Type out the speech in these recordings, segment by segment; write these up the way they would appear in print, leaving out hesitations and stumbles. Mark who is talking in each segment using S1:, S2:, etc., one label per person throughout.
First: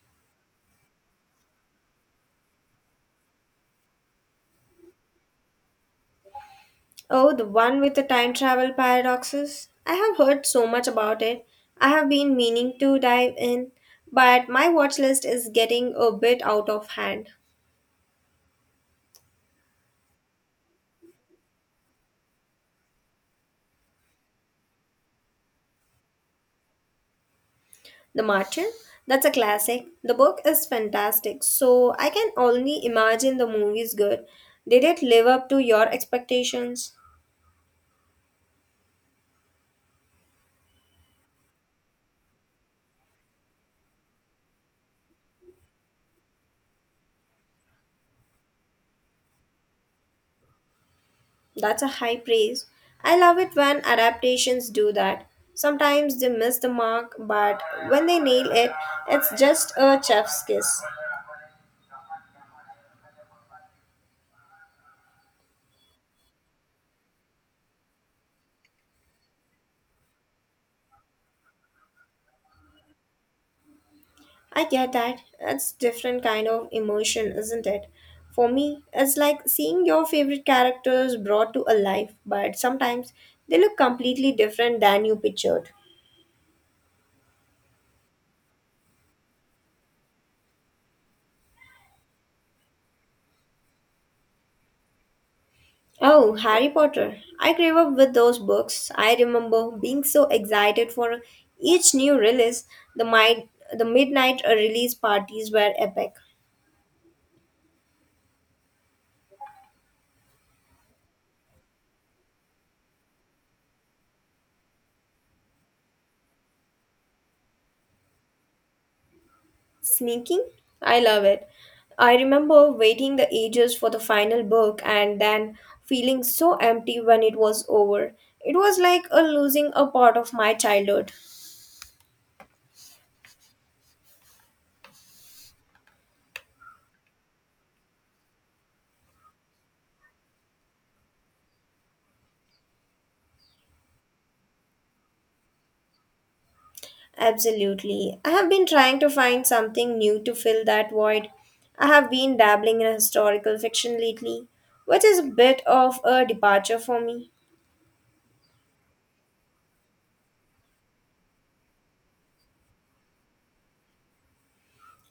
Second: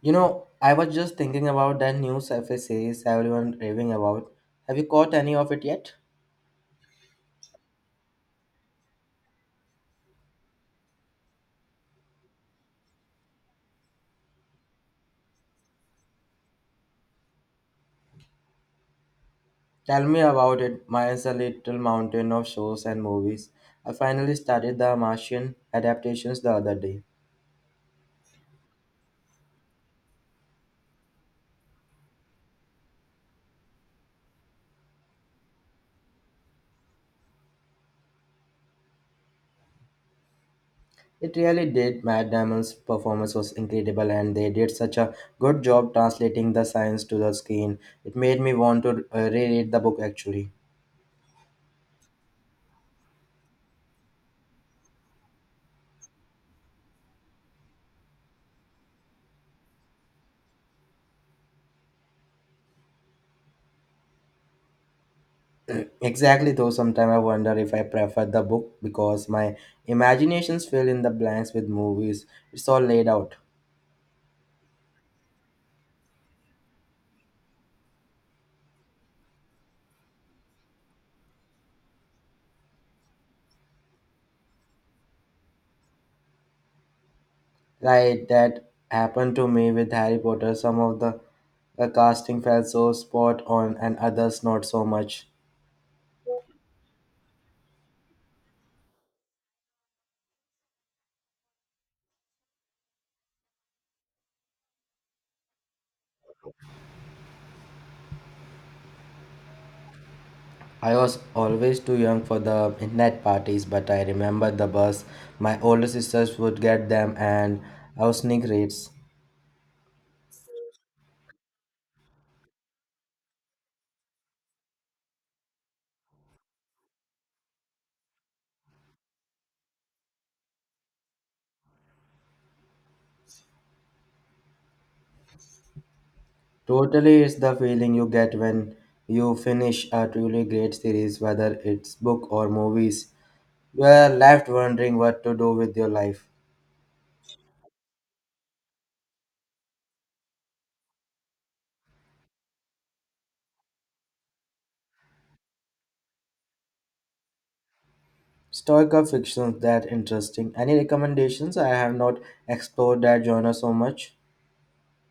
S1: You know, I was just thinking about that new sci-fi series everyone raving about. Have you caught any of it yet?
S2: Oh, the one with the time travel paradoxes? I have heard so much about it. I have been meaning to dive in, but my watch list is getting a bit out of hand.
S1: Tell me about it. Mine's a little mountain of shows and movies. I finally started the Martian adaptations the other day.
S2: The Martyr? That's a classic. The book is fantastic, so I can only imagine the movie is good. Did it live up to your expectations?
S1: It really did. Matt Damon's performance was incredible, and they did such a good job translating the science to the screen. It made me want to reread the book actually.
S2: That's a high praise. I love it when adaptations do that. Sometimes they miss the mark, but when they nail it, it's just a chef's kiss.
S1: Exactly, though sometimes I wonder if I prefer the book because my imaginations fill in the blanks with movies. It's all laid out.
S2: I get that. It's different kind of emotion, isn't it? For me, it's like seeing your favorite characters brought to life, but sometimes they look completely different than you pictured.
S1: Like that happened to me with Harry Potter. Some of the casting felt so spot on and others not so much.
S2: Oh, Harry Potter. I grew up with those books. I remember being so excited for each new release. The, mi- the midnight release parties were epic.
S1: I was always too young for the internet parties, but I remember the bus. My older sisters would get them and I was sneak rates.
S2: Sneaking? I love it. I remember waiting the ages for the final book and then feeling so empty when it was over. It was like a losing a part of my childhood.
S1: Totally, it's the feeling you get when you finish a truly great series, whether it's book or movies. You are left wondering what to do with your life.
S2: Absolutely. I have been trying to find something new to fill that void. I have been dabbling in historical fiction lately, which is a bit of a departure for me.
S1: Historical fiction's that interesting. Any recommendations? I have not explored that genre so much.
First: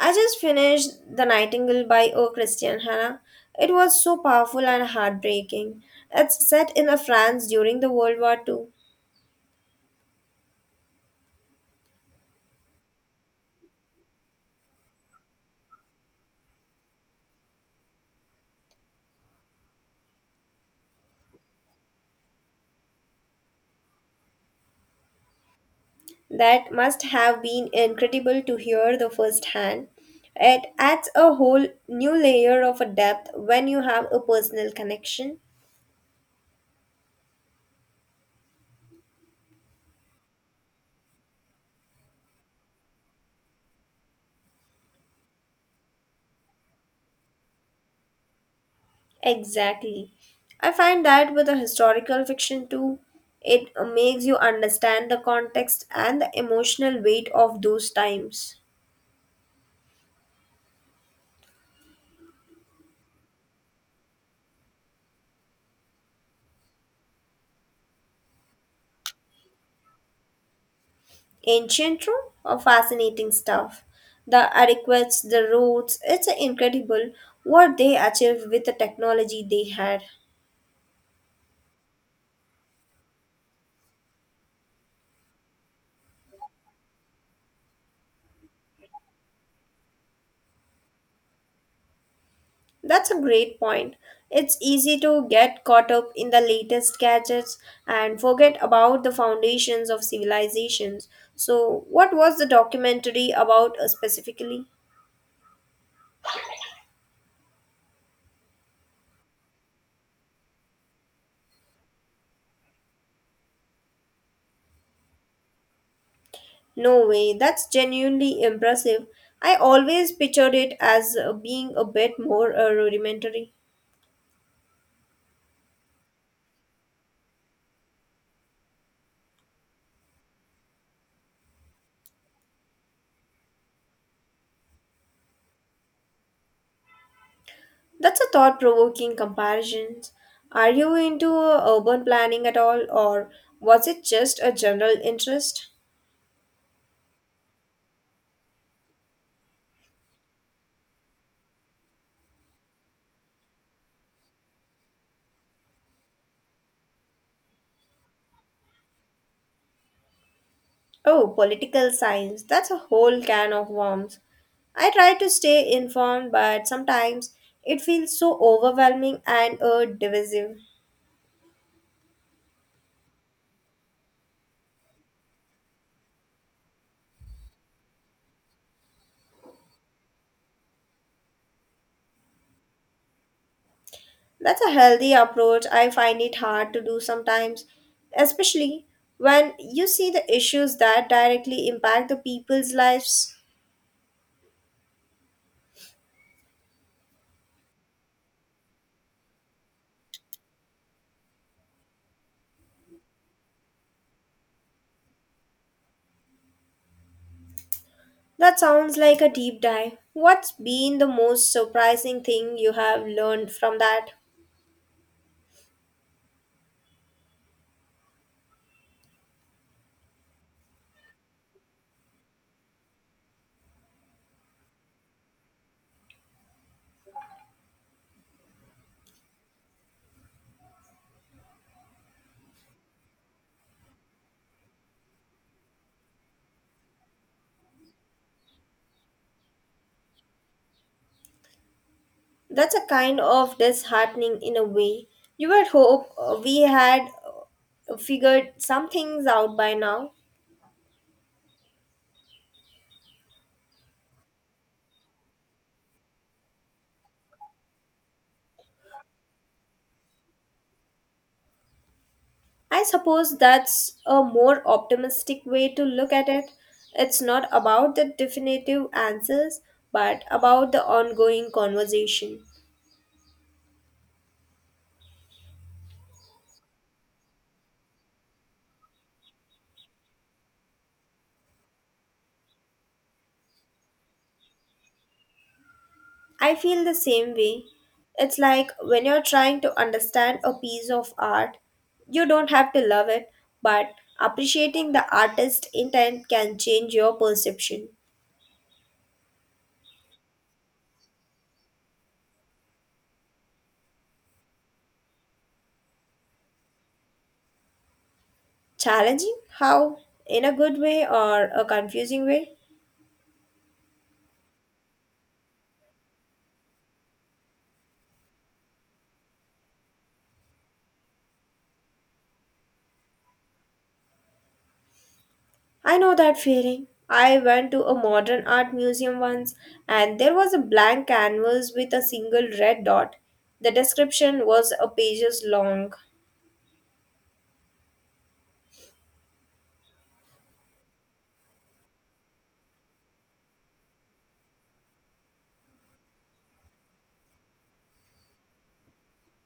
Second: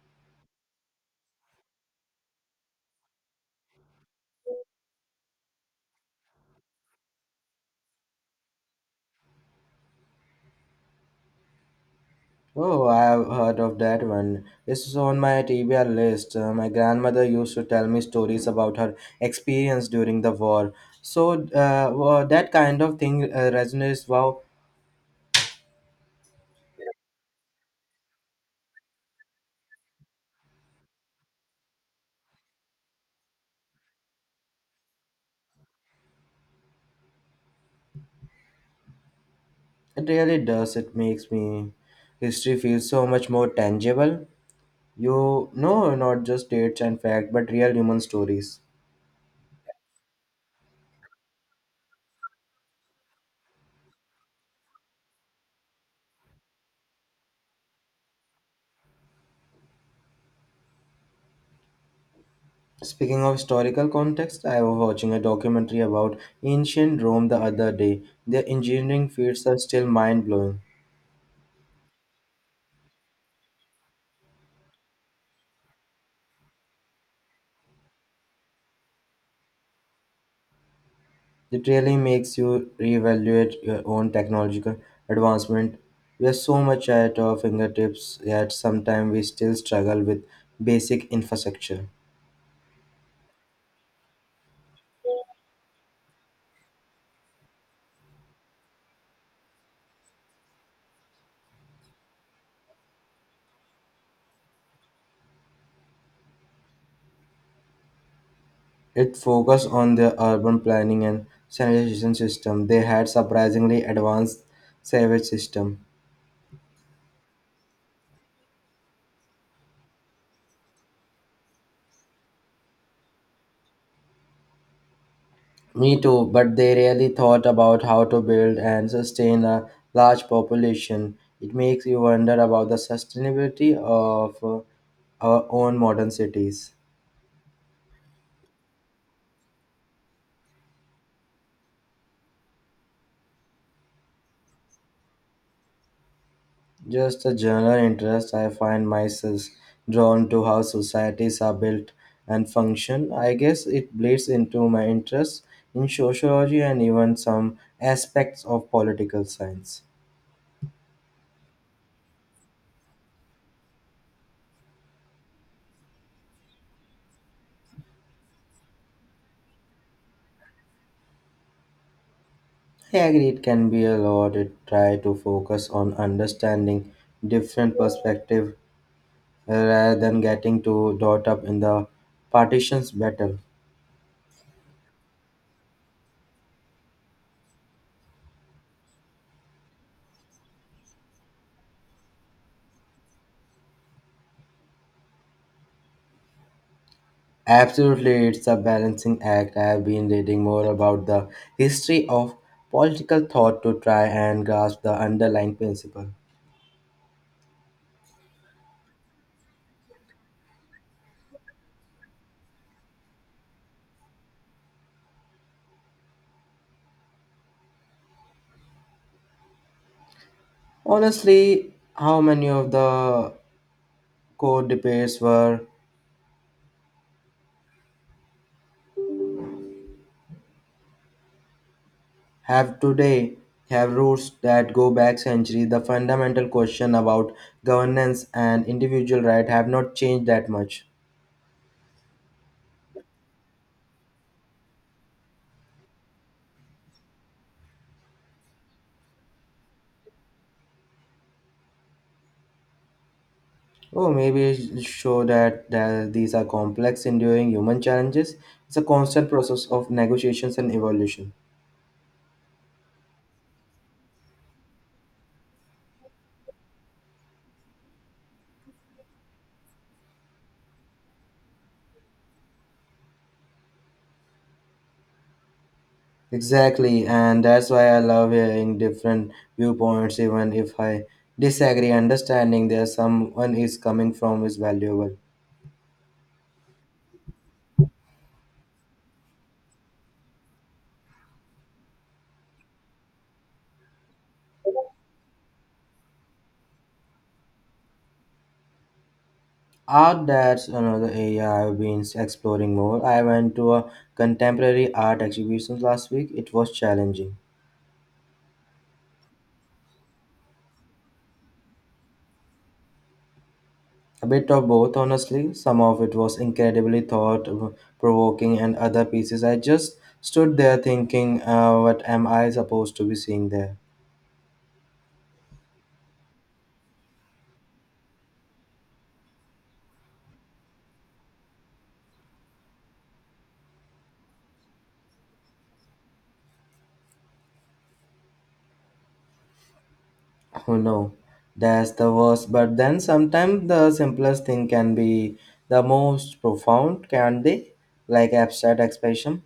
S2: I just finished The Nightingale by O. Christian Hannah. It was so powerful and heartbreaking. It's set in a France during the World War II.
S1: Oh, I have heard of that one. It's on my TBR list. My grandmother used to tell me stories about her experience during the war. So well, that kind of thing resonates. Wow,
S2: That must have been incredible to hear the first hand. It adds a whole new layer of a depth when you have a personal connection.
S1: it really does. It makes me history feels so much more tangible. You know, not just dates and facts, but real human stories.
S2: Exactly. I find that with a historical fiction too, it makes you understand the context and the emotional weight of those times.
S1: Speaking of historical context, I was watching a documentary about ancient Rome the other day. Their engineering feats are still mind blowing.
S2: Ancient Rome? Oh, fascinating stuff. The adequates, the roads, it's incredible what they achieved with the technology they had.
S1: It really makes you reevaluate your own technological advancement. We have so much at our fingertips, yet sometimes we still struggle with basic infrastructure.
S2: That's a great point. It's easy to get caught up in the latest gadgets and forget about the foundations of civilizations. So, what was the documentary about specifically?
S1: It focused on their urban planning and sanitation system. They had surprisingly advanced sewage system.
S2: No way, that's genuinely impressive. I always pictured it as being a bit more rudimentary.
S1: Me too, but they really thought about how to build and sustain a large population. It makes you wonder about the sustainability of our own modern cities.
S2: That's a thought provoking comparison. Are you into urban planning at all, or was it just a general interest?
S1: Just a general interest, I find myself drawn to how societies are built and function. I guess it bleeds into my interest in sociology and even some aspects of political science.
S2: Oh, political science. That's a whole can of worms. I try to stay informed, but sometimes it feels so overwhelming and divisive.
S1: I agree it can be a lot. It try to focus on understanding different perspective rather than getting too caught up in the partitions battle.
S2: That's a healthy approach. I find it hard to do sometimes, especially when you see the issues that directly impact the people's lives.
S1: Absolutely, it's a balancing act. I have been reading more about the history of political thought to try and grasp the underlying principle.
S2: That sounds like a deep dive. What's been the most surprising thing you have learned from that?
S1: Honestly, how many of the core debates were have today have roots that go back centuries? The fundamental question about governance and individual right have not changed that much.
S2: That's a kind of disheartening in a way. You would hope we had figured some things out by now.
S1: Oh, maybe it show that these are complex, enduring human challenges. It's a constant process of negotiations and evolution.
S2: I suppose that's a more optimistic way to look at it. It's not about the definitive answers, but about the ongoing conversation.
S1: Exactly, and that's why I love hearing different viewpoints, even if I disagree. Understanding there someone is coming from is valuable.
S2: I feel the same way. It's like when you're trying to understand a piece of art, you don't have to love it, but appreciating the artist's intent can change your perception.
S1: Art that's another area I've been exploring more. I went to a contemporary art exhibition last week. It was challenging.
S2: Challenging? How? In a good way or a confusing way?
S1: A bit of both, honestly. Some of it was incredibly thought provoking, and other pieces I just stood there thinking, what am I supposed to be seeing there?
S2: I know that feeling. I went to a modern art museum once and there was a blank canvas with a single red dot. The description was a pages long.
S1: Oh no, that's the worst. But then sometimes the simplest thing can be the most profound, can't they? Like abstract expression.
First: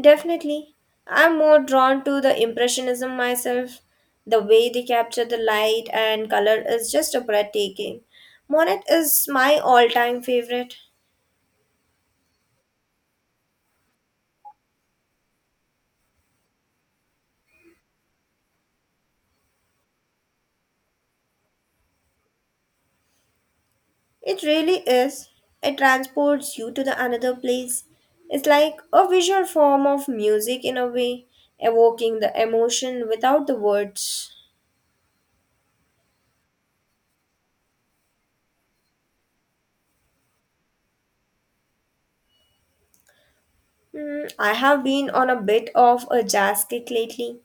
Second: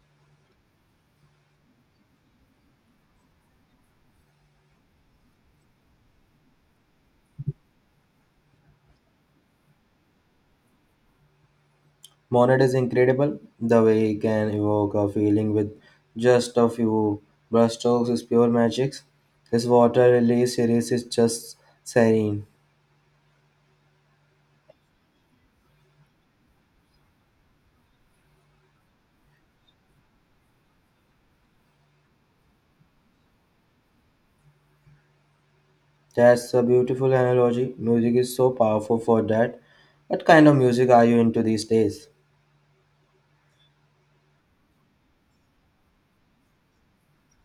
S2: Definitely. I'm more drawn to the Impressionism myself. The way they capture the light and color is just a breathtaking. Monet is my all time favorite.
S1: Monet is incredible. The way he can evoke a feeling with just a few brushstrokes is pure magic. His water release series is just serene.
S2: It really is. It transports you to the another place. It's like a visual form of music in a way, evoking the emotion without the words.
S1: That's a beautiful analogy. Music is so powerful for that. What kind of music are you into these days?
S2: Mm, I have been on a bit of a jazz kick lately.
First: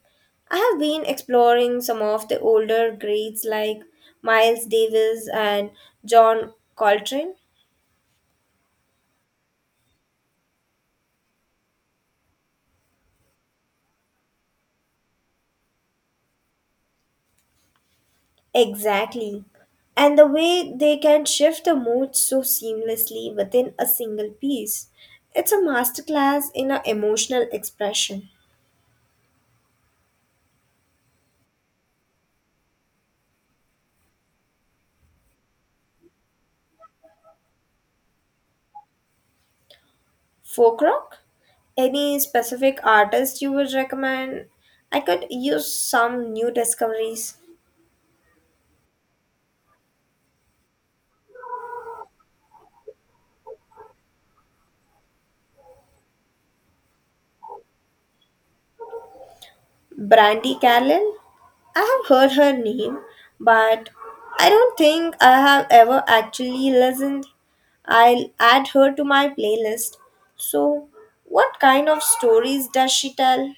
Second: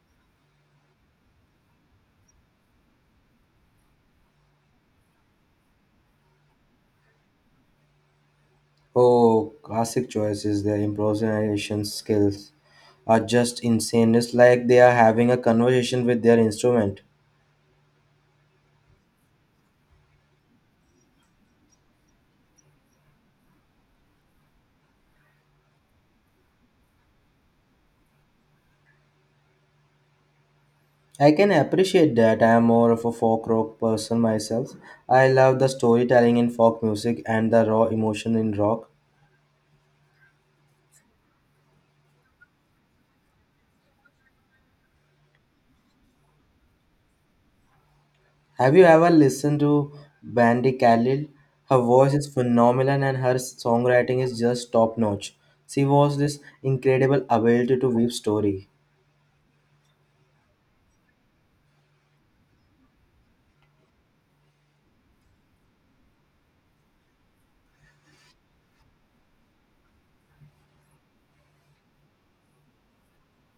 S2: I have been exploring some of the older greats like Miles Davis and John Coltrane.
S1: Oh, classic choices, the improvisation skills. Are just insane. It's like they are having a conversation with their instrument.
S2: Exactly. And the way they can shift the mood so seamlessly within a single piece. It's a masterclass in a emotional expression.
S1: I can appreciate that. I am more of a folk rock person myself. I love the storytelling in folk music and the raw emotion in rock.
S2: Folk rock? Any specific artist you would recommend? I could use some new discoveries.
S1: Have you ever listened to Bandy Khalil? Her voice is phenomenal and her songwriting is just top notch. She was this incredible ability to weave story.
S2: Brandy Carlyle? I have heard her name, but I don't think I have ever actually listened. I'll add her to my playlist. So, what kind of stories does she tell?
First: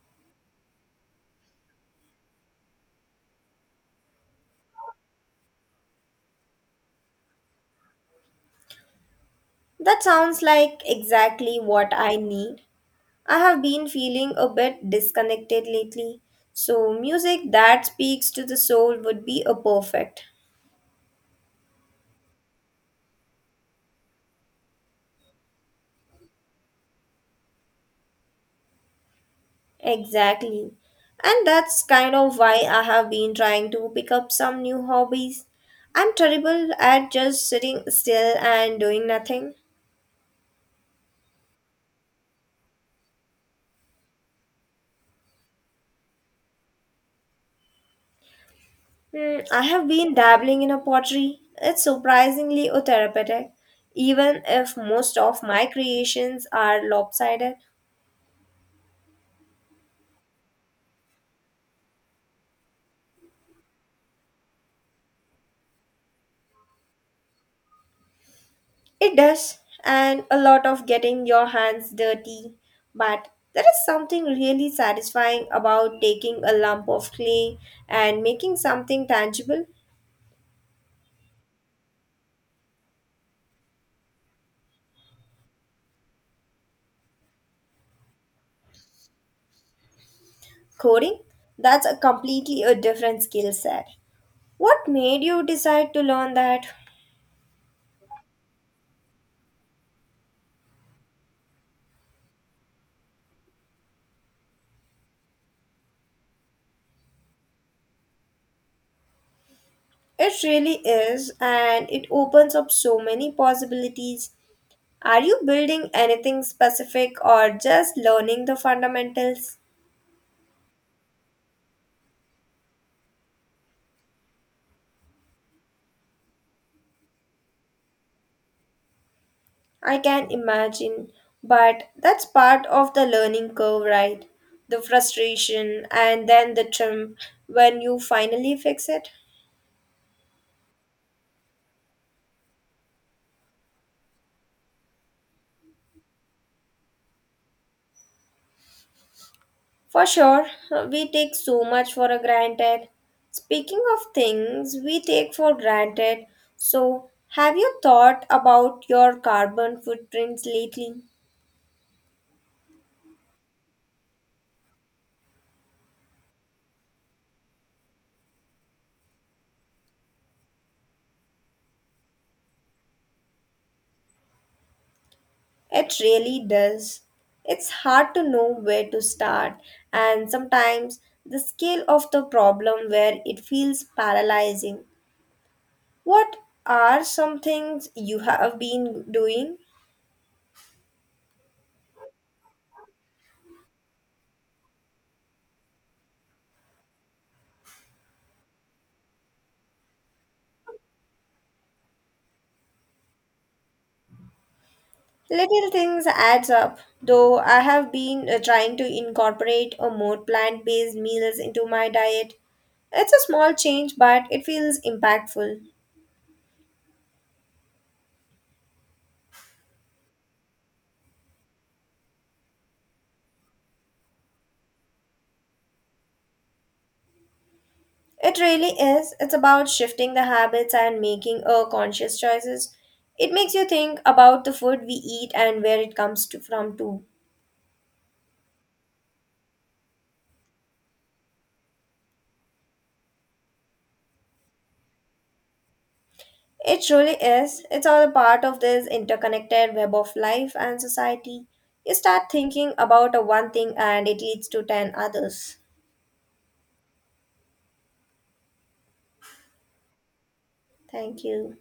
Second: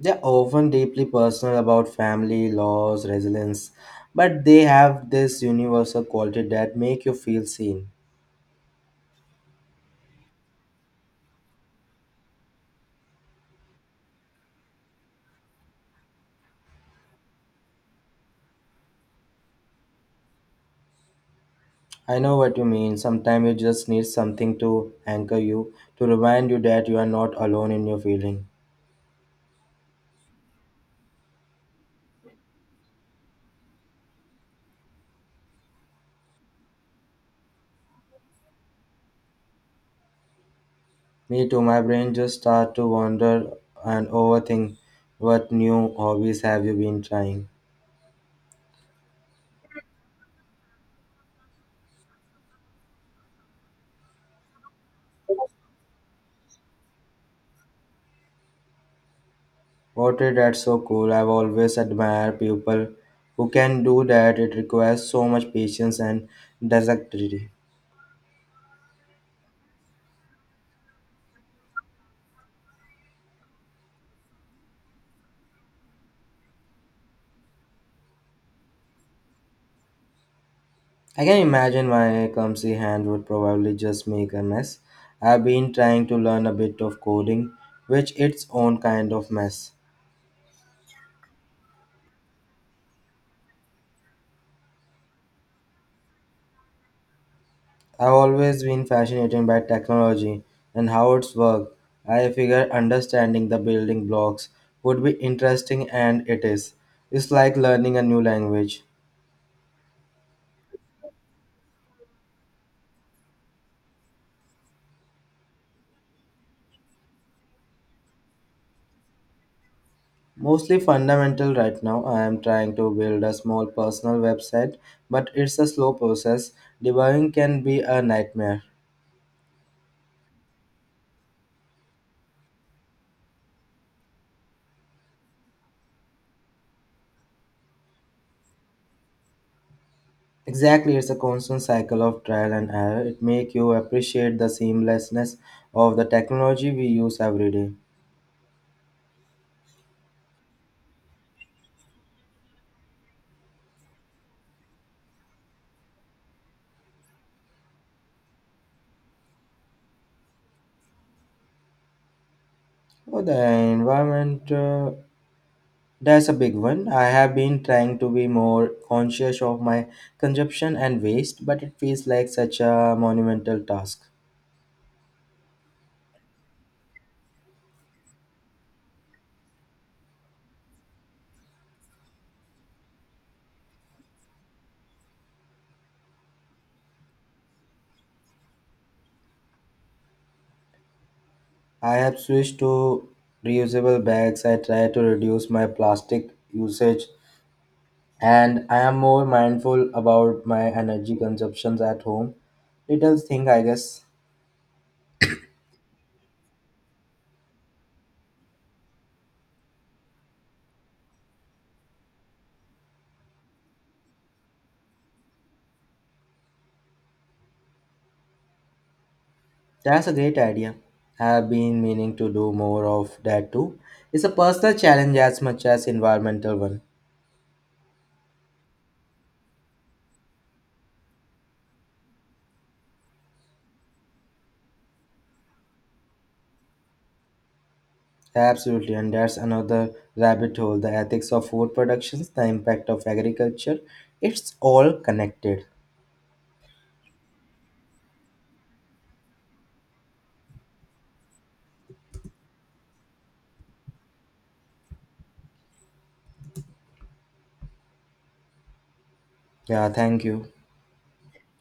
S1: They're often deeply personal about family, loss, resilience, but they have this universal quality that make you feel seen.
S2: That sounds like exactly what I need. I have been feeling a bit disconnected lately, so music that speaks to the soul would be a perfect.
S1: I know what you mean. Sometimes you just need something to anchor you, to remind you that you are not alone in your feeling.
S2: Exactly. And that's kind of why I have been trying to pick up some new hobbies. I'm terrible at just sitting still and doing nothing.
S1: Me too, my brain just start to wander and overthink what new hobbies have you been trying.
S2: Hmm, I have been dabbling in a pottery. It's surprisingly therapeutic, even if most of my creations are lopsided.
S1: Pottery, that's so cool. I've always admired people who can do that. It requires so much patience and dexterity.
S2: It does, and a lot of getting your hands dirty. But there is something really satisfying about taking a lump of clay and making something tangible.
S1: I can imagine my clumsy hand would probably just make a mess. I've been trying to learn a bit of coding, which its own kind of mess.
S2: Coding? That's a completely a different skill set. What made you decide to learn that?
S1: I've always been fascinated by technology and how it's work. I figure understanding the building blocks would be interesting and it is. It's like learning a new language.
S2: It really is, and it opens up so many possibilities. Are you building anything specific or just learning the fundamentals?
S1: Mostly fundamental right now. I am trying to build a small personal website, but it's a slow process. Debugging can be a nightmare.
S2: I can imagine, but that's part of the learning curve, right? The frustration and then the triumph when you finally fix it.
S1: Exactly, it's a constant cycle of trial and error. It makes you appreciate the seamlessness of the technology we use every day.
S2: For sure, we take so much for granted. Speaking of things we take for granted, so have you thought about your carbon footprints lately?
S1: Oh, the environment, that's a big one. I have been trying to be more conscious of my consumption and waste, but it feels like such a monumental task.
S2: It really does. It's hard to know where to start, and sometimes the scale of the problem where it feels paralyzing. What are some things you have been doing?
S1: I have switched to reusable bags. I try to reduce my plastic usage, and I am more mindful about my energy consumptions at home. Little thing, I guess.
S2: Little things adds up, though I have been trying to incorporate a more plant-based meals into my diet. It's a small change, but it feels impactful.
S1: That's a great idea. I have been meaning to do more of that too. It's a personal challenge as much as environmental one.
S2: It really is. It's about shifting the habits and making a conscious choices. It makes you think about the food we eat and where it comes to, from too.
S1: Absolutely, and that's another rabbit hole. The ethics of food productions, the impact of agriculture. It's all connected.
S2: It truly is. It's all a part of this interconnected web of life and society. You start thinking about a one thing and it leads to 10 others.
S1: Yeah, thank you.
S2: Thank you.